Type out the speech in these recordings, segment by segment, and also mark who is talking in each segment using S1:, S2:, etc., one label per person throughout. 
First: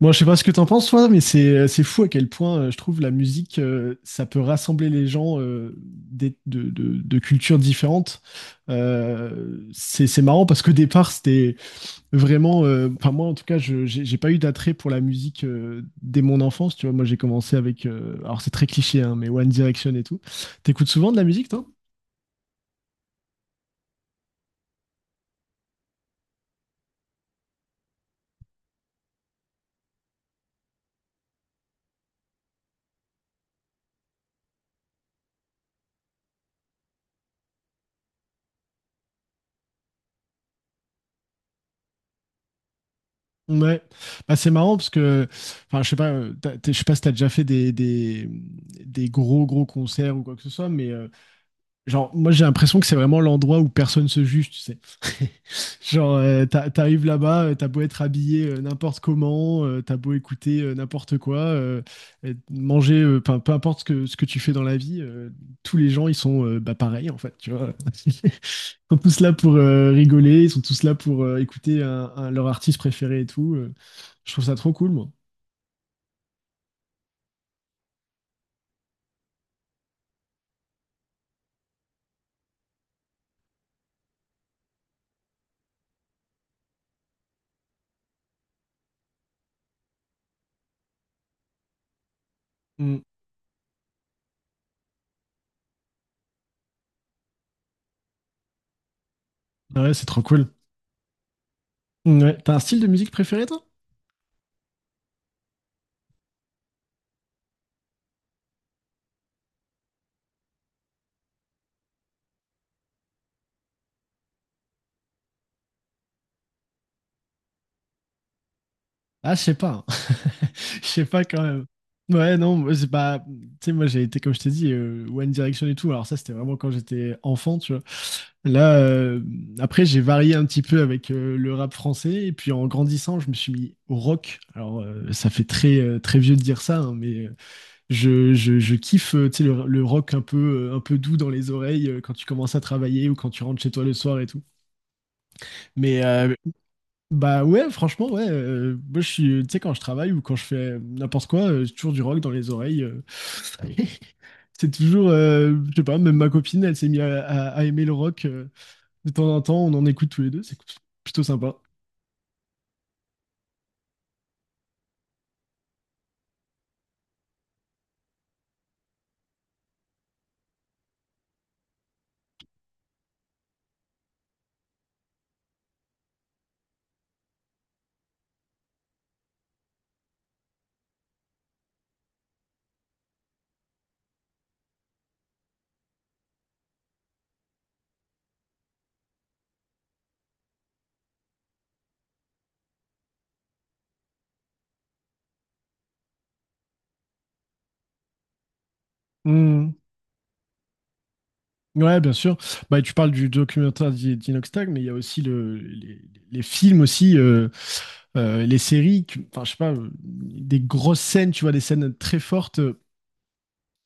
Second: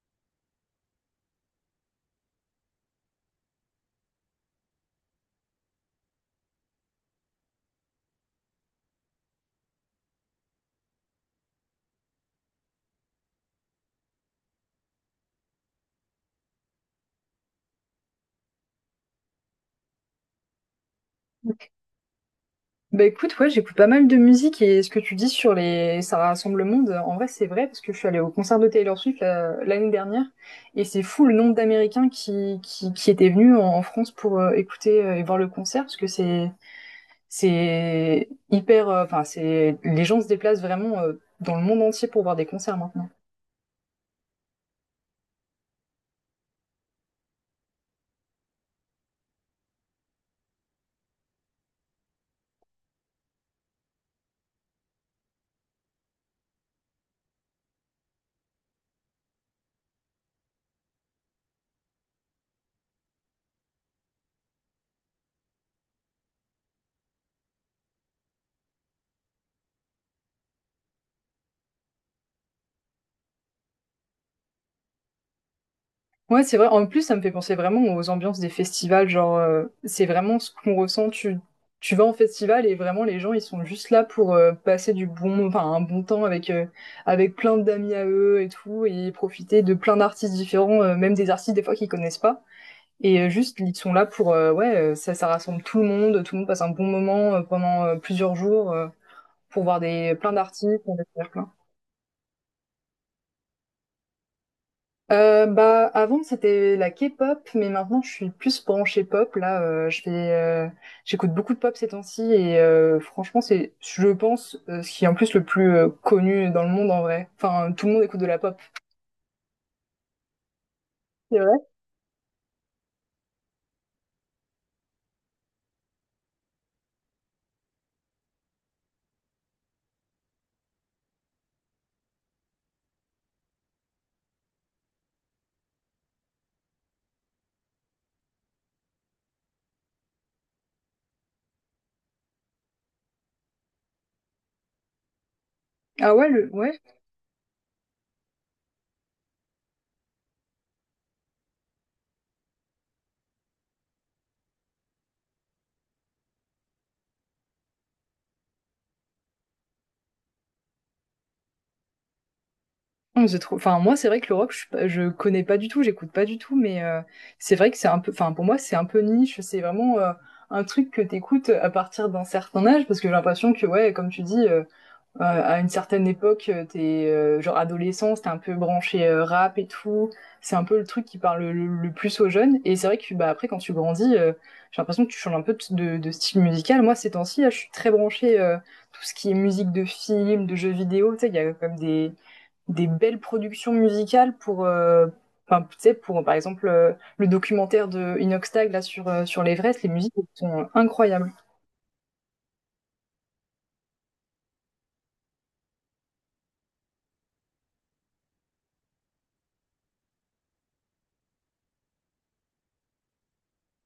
S1: Moi, je sais pas ce que t'en penses, toi, mais c'est fou à quel point je trouve la musique, ça peut rassembler les gens de cultures différentes. C'est marrant parce qu'au départ, c'était vraiment, enfin moi en tout cas, je j'ai pas eu d'attrait pour la musique dès mon enfance. Tu vois, moi j'ai commencé avec, alors c'est très cliché, hein, mais One Direction et tout. T'écoutes souvent de la musique, toi?
S2: Bah écoute, ouais, j'écoute pas mal de musique. Et ce que tu dis sur les ça rassemble le monde, en vrai c'est vrai parce que je suis allée au concert de Taylor Swift l'année dernière, et c'est fou le nombre d'Américains qui étaient venus en France pour écouter et voir le concert, parce que c'est hyper enfin c'est les gens se déplacent vraiment dans le monde entier pour voir des concerts maintenant.
S1: Ouais, bah, c'est marrant parce que, enfin, je sais pas, je sais pas si t'as déjà fait des gros gros concerts ou quoi que ce soit, mais genre, moi j'ai l'impression que c'est vraiment l'endroit où personne se juge, tu sais. Genre, t'arrives là-bas, t'as beau être habillé n'importe comment, t'as beau écouter n'importe quoi, et manger, enfin, peu importe ce que tu fais dans la vie, tous les gens ils sont bah, pareils en fait, tu vois. Sont tous là pour rigoler, ils sont tous là pour écouter leur artiste préféré et tout. Je trouve ça trop cool, moi.
S2: Ouais, c'est vrai. En plus, ça me fait penser vraiment aux ambiances des festivals. C'est vraiment ce qu'on ressent. Tu vas en festival et vraiment, les gens, ils sont juste là pour passer du un bon temps avec plein d'amis à eux et tout, et profiter de plein d'artistes différents, même des artistes des fois qu'ils connaissent pas.
S1: Mm.
S2: Et ils sont là pour, ça rassemble tout le monde. Tout le monde passe un bon moment pendant plusieurs jours pour voir
S1: Ouais, c'est
S2: des,
S1: trop
S2: plein
S1: cool.
S2: d'artistes, pour découvrir plein.
S1: Mm, ouais. T'as un style de musique préféré, toi?
S2: Bah avant c'était la K-pop, mais maintenant je suis plus branchée pop là. Je fais J'écoute beaucoup de pop ces temps-ci, et franchement c'est je pense ce qui est en plus le plus connu dans le monde en vrai, enfin tout le monde écoute de la pop.
S1: Ah, je sais pas. Je sais pas
S2: C'est
S1: quand
S2: vrai?
S1: même. Ouais, non, moi, c'est pas. Tu sais, moi, j'ai été, comme je t'ai dit, One Direction et tout. Alors, ça, c'était vraiment quand j'étais enfant, tu vois. Là, après, j'ai varié un petit peu avec le rap français. Et puis, en grandissant, je me suis mis au rock. Alors, ça fait très, très vieux de dire ça, hein, mais je kiffe, tu sais, le rock un peu doux dans les oreilles quand tu commences à travailler ou quand tu rentres chez toi le soir et tout. Mais
S2: ah ouais le ouais
S1: bah ouais, franchement, ouais. Moi, je suis, tu sais, quand je travaille ou quand je fais n'importe quoi, j'ai toujours du rock dans les oreilles. C'est toujours, je sais pas, même ma copine, elle s'est mise à aimer le rock. De temps en temps, on en écoute tous les deux. C'est plutôt sympa.
S2: Je trouve, enfin moi c'est vrai que le rock, je connais pas du tout, j'écoute pas du tout, mais c'est vrai que c'est un peu, enfin pour moi c'est un peu niche, c'est vraiment un truc que t'écoutes à partir d'un certain âge, parce que j'ai l'impression que ouais, comme tu dis. À une certaine époque, t'es genre adolescent, t'es un peu branché rap et tout. C'est un peu le truc qui parle le plus aux jeunes. Et c'est vrai que bah après quand tu grandis, j'ai l'impression que tu changes un peu de style musical. Moi ces temps-ci, là, je suis très branchée tout ce qui est musique de film, de jeux vidéo. Tu sais, il y a comme des belles productions musicales pour enfin, tu sais, pour par exemple le documentaire de Inoxtag là sur sur
S1: Hmm.
S2: l'Everest, les musiques elles sont incroyables.
S1: Ouais, bien sûr. Bah, tu parles du documentaire d'Inox Tag, mais il y a aussi les films aussi, les séries, enfin, je sais pas, des grosses scènes, tu vois, des scènes très fortes. euh,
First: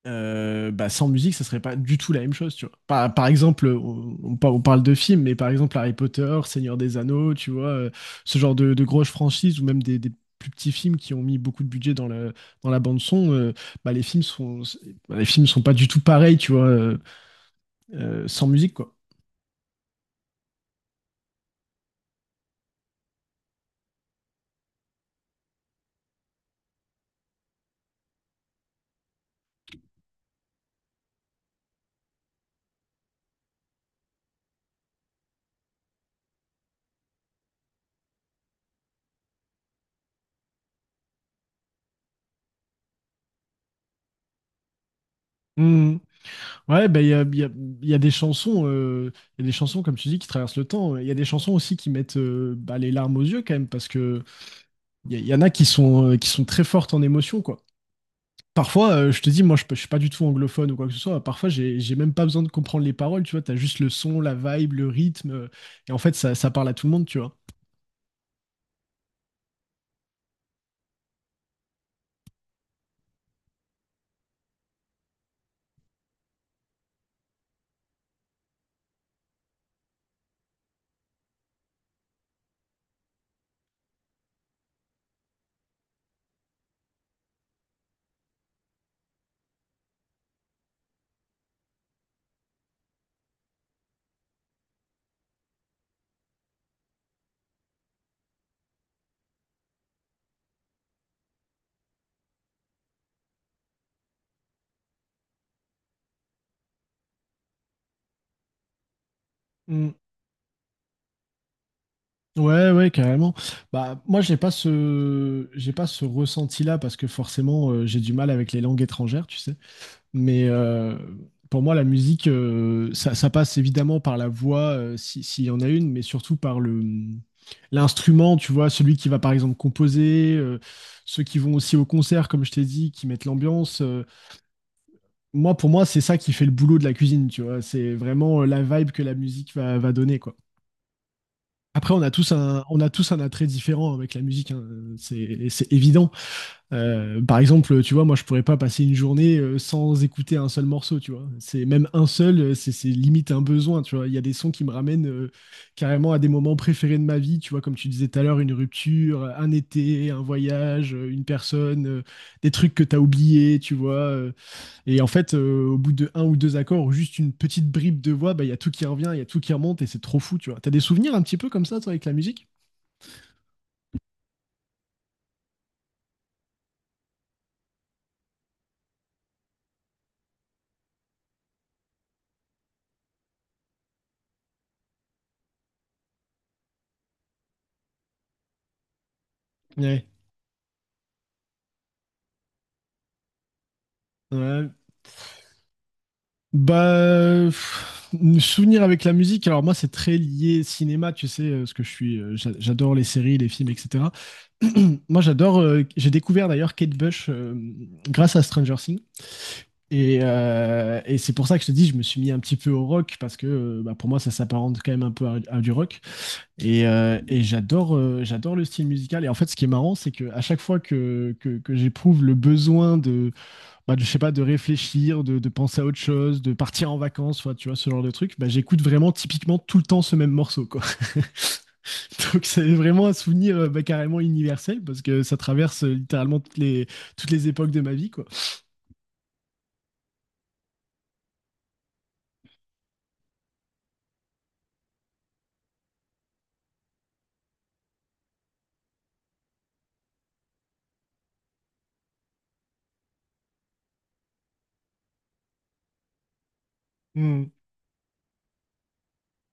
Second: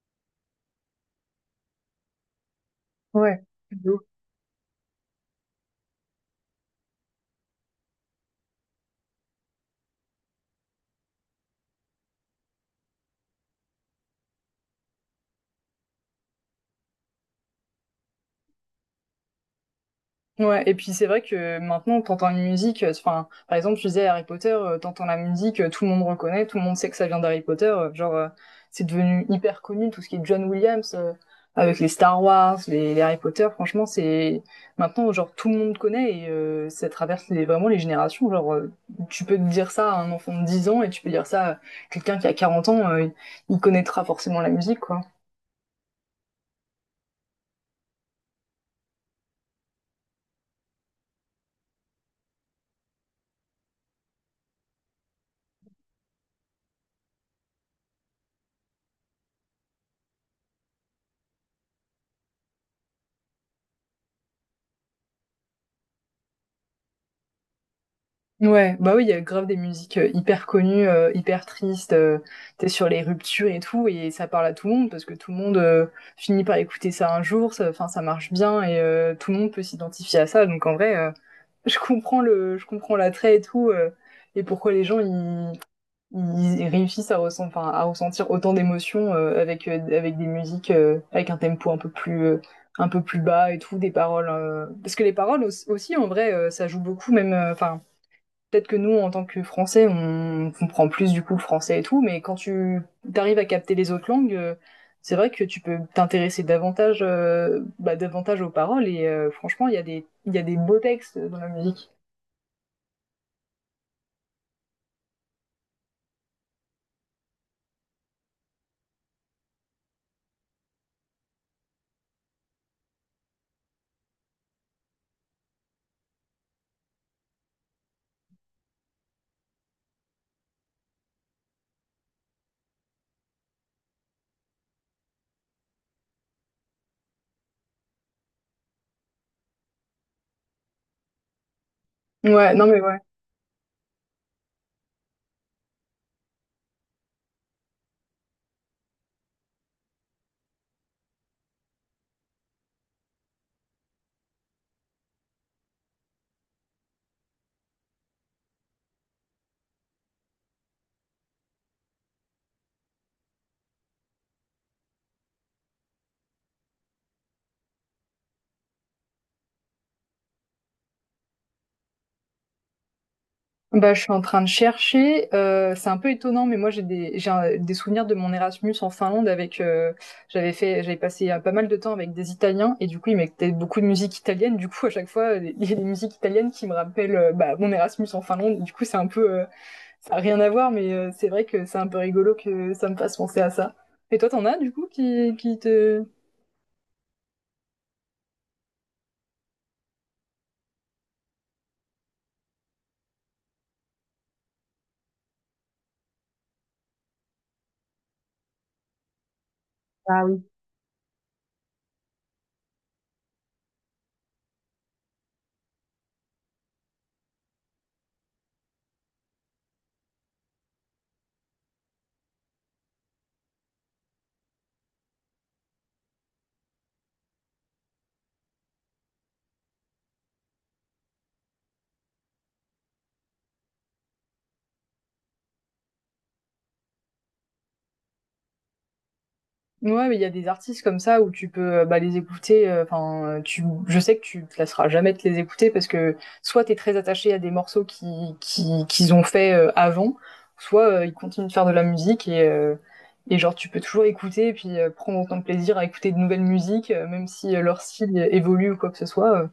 S1: euh, Bah, sans musique, ça serait pas du tout la même chose, tu vois. Par, par
S2: Ouais.
S1: exemple, on par- On parle de films, mais par exemple Harry Potter, Seigneur des Anneaux, tu vois, ce genre de grosses franchises ou même des plus petits films qui ont mis beaucoup de budget dans dans la bande son, bah, bah, les films sont pas du tout pareils, tu vois, sans musique, quoi.
S2: Ouais, et puis c'est vrai que maintenant, t'entends une musique, par exemple, tu disais Harry Potter, t'entends la musique, tout le monde reconnaît, tout le monde sait que ça vient d'Harry Potter, c'est devenu hyper connu, tout ce qui est John Williams, avec les Star Wars, les Harry Potter, franchement, c'est, maintenant, genre, tout le monde connaît. Et ça traverse les, vraiment les générations, tu peux dire ça à un enfant de 10 ans et tu peux dire ça à quelqu'un qui a 40 ans, il connaîtra forcément la musique, quoi.
S1: Hmm. Ouais, bah, il y a des chansons, il y a des chansons, comme tu dis, qui traversent le temps. Il y a des chansons aussi qui mettent bah, les larmes aux yeux, quand même, parce que il y en a qui sont très fortes en émotion, quoi. Parfois, je te dis, moi, je suis pas du tout anglophone ou quoi que ce soit. Parfois, j'ai même pas besoin de comprendre les paroles, tu vois. T'as juste le son, la vibe, le rythme. Et en fait, ça parle à tout le monde, tu vois.
S2: Ouais, bah oui, il y a grave des musiques, hyper connues, hyper tristes, tu sur les ruptures et tout, et ça parle à tout le monde parce que tout le monde, finit par écouter ça un jour, ça marche bien et tout le monde peut s'identifier à ça, donc en vrai, je comprends l'attrait et tout, et pourquoi les gens ils réussissent à ressentir autant d'émotions, avec des musiques, avec un tempo un peu plus bas et tout, des paroles, parce que les paroles aussi en vrai, ça joue beaucoup, même, peut-être que nous, en tant que Français, on comprend plus du coup le français et tout, mais quand tu arrives à capter les autres langues, c'est vrai que tu peux t'intéresser davantage, davantage aux paroles. Et franchement,
S1: Mm.
S2: il y a des beaux textes dans la musique.
S1: Ouais, ouais, carrément. Bah, moi, j'ai pas ce ressenti-là parce que forcément, j'ai du mal avec les langues étrangères, tu sais. Mais pour moi, la musique, ça passe évidemment par la voix, s'il y en a une, mais surtout par le l'instrument, tu vois, celui qui va par exemple composer, ceux qui vont aussi au concert, comme je t'ai dit, qui mettent l'ambiance. Moi, pour moi, c'est ça qui fait le boulot de la cuisine, tu vois. C'est vraiment la vibe que la musique va donner, quoi. Après,
S2: Ouais, non
S1: on
S2: mais
S1: a
S2: ouais.
S1: tous un attrait différent avec la musique, hein. C'est évident. Par exemple, tu vois, moi, je pourrais pas passer une journée sans écouter un seul morceau, tu vois. C'est même un seul, c'est limite un besoin, tu vois. Il y a des sons qui me ramènent carrément à des moments préférés de ma vie, tu vois, comme tu disais tout à l'heure, une rupture, un été, un voyage, une personne, des trucs que t'as oubliés, tu vois. Et en fait, au bout de un ou deux accords ou juste une petite bribe de voix, bah, il y a tout qui revient, il y a tout qui remonte et c'est trop fou, tu vois. T'as des souvenirs un petit peu comme ça, toi, avec la musique?
S2: Bah, je suis en train de chercher. C'est un peu étonnant, mais moi j'ai des, j'ai un- des souvenirs de mon Erasmus en Finlande avec. J'avais passé pas mal de temps avec des Italiens, et du coup ils mettaient beaucoup de musique italienne. Du coup à chaque fois il y a des musiques italiennes qui me rappellent mon Erasmus en Finlande. Du coup c'est un peu,
S1: Ouais.
S2: ça a rien à voir, mais c'est vrai que c'est un peu rigolo que ça me fasse penser à ça. Et toi t'en as du
S1: Ouais.
S2: coup qui te.
S1: Bah, pff, souvenir avec la musique. Alors moi, c'est très lié cinéma, tu sais, ce que je suis. J'adore les séries, les films, etc. Moi, j'adore. J'ai découvert d'ailleurs Kate Bush grâce à Stranger Things. Et c'est pour ça que je te dis, je me suis mis un petit peu au rock parce que bah, pour moi, ça s'apparente quand même un peu à du rock. Et, et j'adore le style musical. Et en fait, ce qui est marrant, c'est que à chaque fois que j'éprouve le besoin bah, je sais pas, de réfléchir, de penser à autre chose, de partir en vacances, soit, tu vois, ce genre de truc, bah, j'écoute vraiment typiquement tout le temps ce même morceau, quoi. Donc c'est vraiment un souvenir bah, carrément universel parce que ça traverse littéralement toutes les époques de ma vie, quoi.
S2: Ouais, mais il y a des artistes comme ça où tu peux, les écouter, tu je sais que tu te lasseras jamais de les écouter, parce que soit t'es très attaché à des morceaux qui qu'ils ont fait, avant, soit ils continuent de faire de la musique, et genre tu peux toujours écouter, et puis, prendre autant de plaisir à écouter de nouvelles musiques, même si leur style évolue ou quoi que ce soit, heu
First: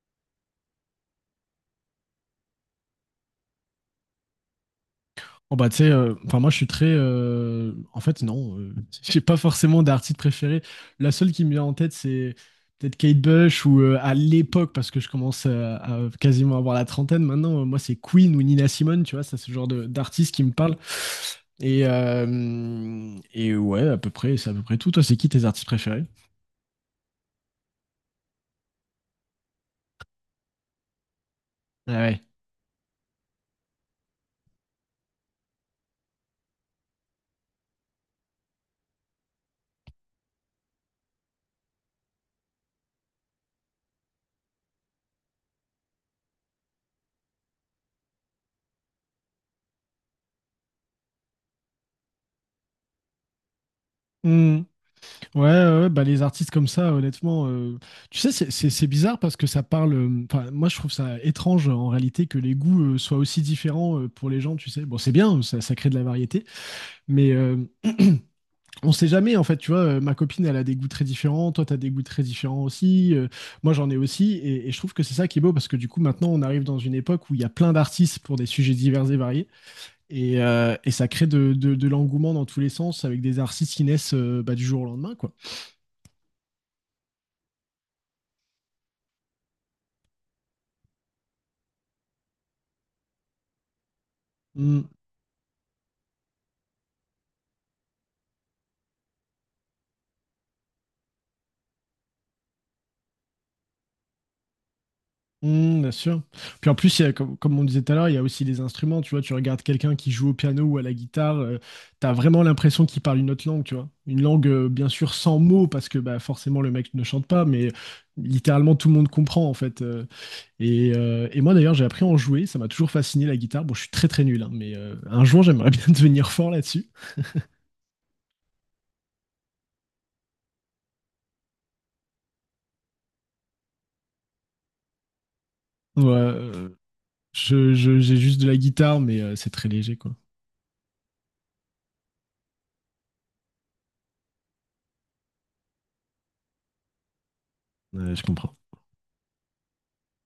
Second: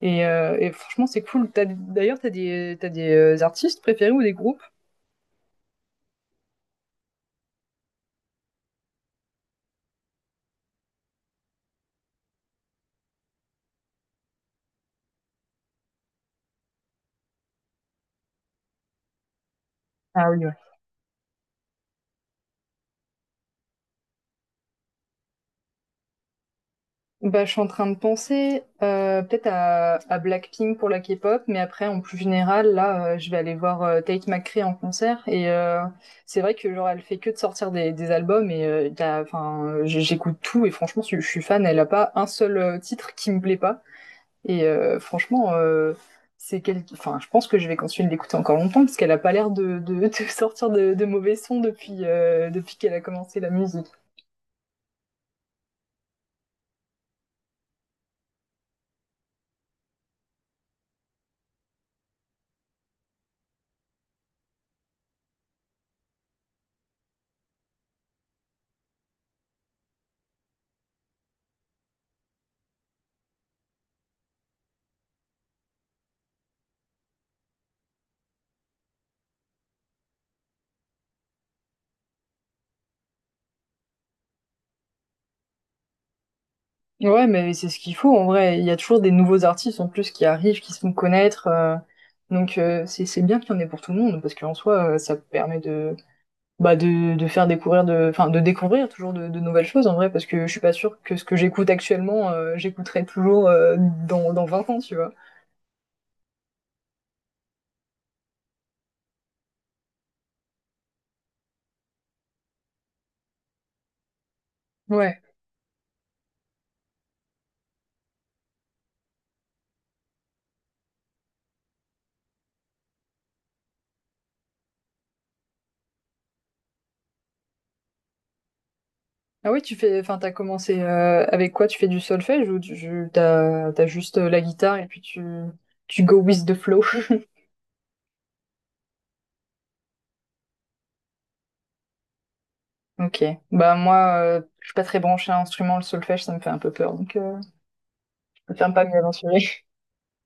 S2: et heu et franchement c'est cool. T'as d'ailleurs t'as des artistes préférés ou des groupes?
S1: Oh bah tu sais, enfin moi je suis très, en fait non, j'ai pas forcément d'artiste préféré. La seule qui me vient en tête c'est peut-être Kate Bush ou à l'époque parce que je commence à quasiment avoir la trentaine maintenant. Moi c'est Queen ou Nina Simone, tu vois, ça c'est ce
S2: Ah
S1: d'artiste qui
S2: oui,
S1: me
S2: ouais.
S1: parle. Et ouais à peu près, c'est à peu près tout. Toi c'est qui tes artistes préférés?
S2: Bah, je suis en train de penser peut-être à Blackpink pour la K-pop, mais après
S1: Ah
S2: en plus
S1: ouais.
S2: général, là, je vais aller voir Tate McRae en concert. Et c'est vrai que genre elle fait que de sortir des albums. Et y a- enfin j- j'écoute tout et franchement je suis fan. Elle a pas un seul titre qui me plaît pas. Et franchement c'est quel... enfin je pense que je vais continuer de l'écouter encore longtemps, parce qu'elle a pas l'air de sortir de mauvais sons depuis depuis qu'elle a commencé la musique.
S1: Ouais, ouais, ouais, bah les artistes comme ça, honnêtement, tu sais, c'est bizarre parce que ça parle. Enfin, moi, je trouve ça étrange en réalité que les goûts soient aussi différents pour les gens, tu sais. Bon, c'est bien, ça crée de la variété, mais on sait jamais, en fait, tu vois. Ma copine, elle a des goûts très différents, toi, t'as des goûts très différents aussi, moi, j'en ai aussi, et je trouve que c'est ça qui est beau parce que du coup, maintenant, on arrive dans une époque où il y a plein d'artistes pour des sujets divers et variés, et ça crée de l'engouement dans tous les sens avec des artistes qui naissent bah, du jour au lendemain, quoi.
S2: Ouais, mais c'est ce qu'il faut en vrai. Il y a toujours des nouveaux artistes en plus qui arrivent, qui se font connaître. Donc c'est bien qu'il y en ait pour tout le monde, parce qu'en
S1: Mmh.
S2: soi, ça permet de de faire découvrir de, enfin de découvrir toujours de nouvelles choses en vrai, parce que je suis pas sûre que ce que j'écoute actuellement, j'écouterai toujours dans 20 ans, tu vois.
S1: Mmh, bien sûr. Puis en plus, il y a, comme on disait tout à l'heure, il y a aussi les instruments. Tu vois, tu regardes quelqu'un qui joue au piano ou à la guitare, tu as vraiment l'impression qu'il parle une autre langue, tu vois. Une langue, bien sûr,
S2: Ouais.
S1: sans mots, parce que bah, forcément, le mec ne chante pas, mais littéralement, tout le monde comprend, en fait. Et, et moi, d'ailleurs, j'ai appris à en jouer. Ça m'a toujours fasciné, la guitare. Bon, je suis très, très nul, hein, mais un jour, j'aimerais bien devenir fort là-dessus.
S2: Ah oui, tu fais, enfin t'as commencé avec quoi? Tu fais du solfège, ou t'as juste la guitare et puis tu
S1: Ouais,
S2: tu go with the flow?
S1: j'ai juste de la guitare, mais c'est très léger, quoi.
S2: Ok. Bah moi, je suis pas très branchée à l'instrument, le solfège, ça me fait un peu peur, donc
S1: Ouais, je
S2: je
S1: comprends.
S2: préfère pas m'y aventurer.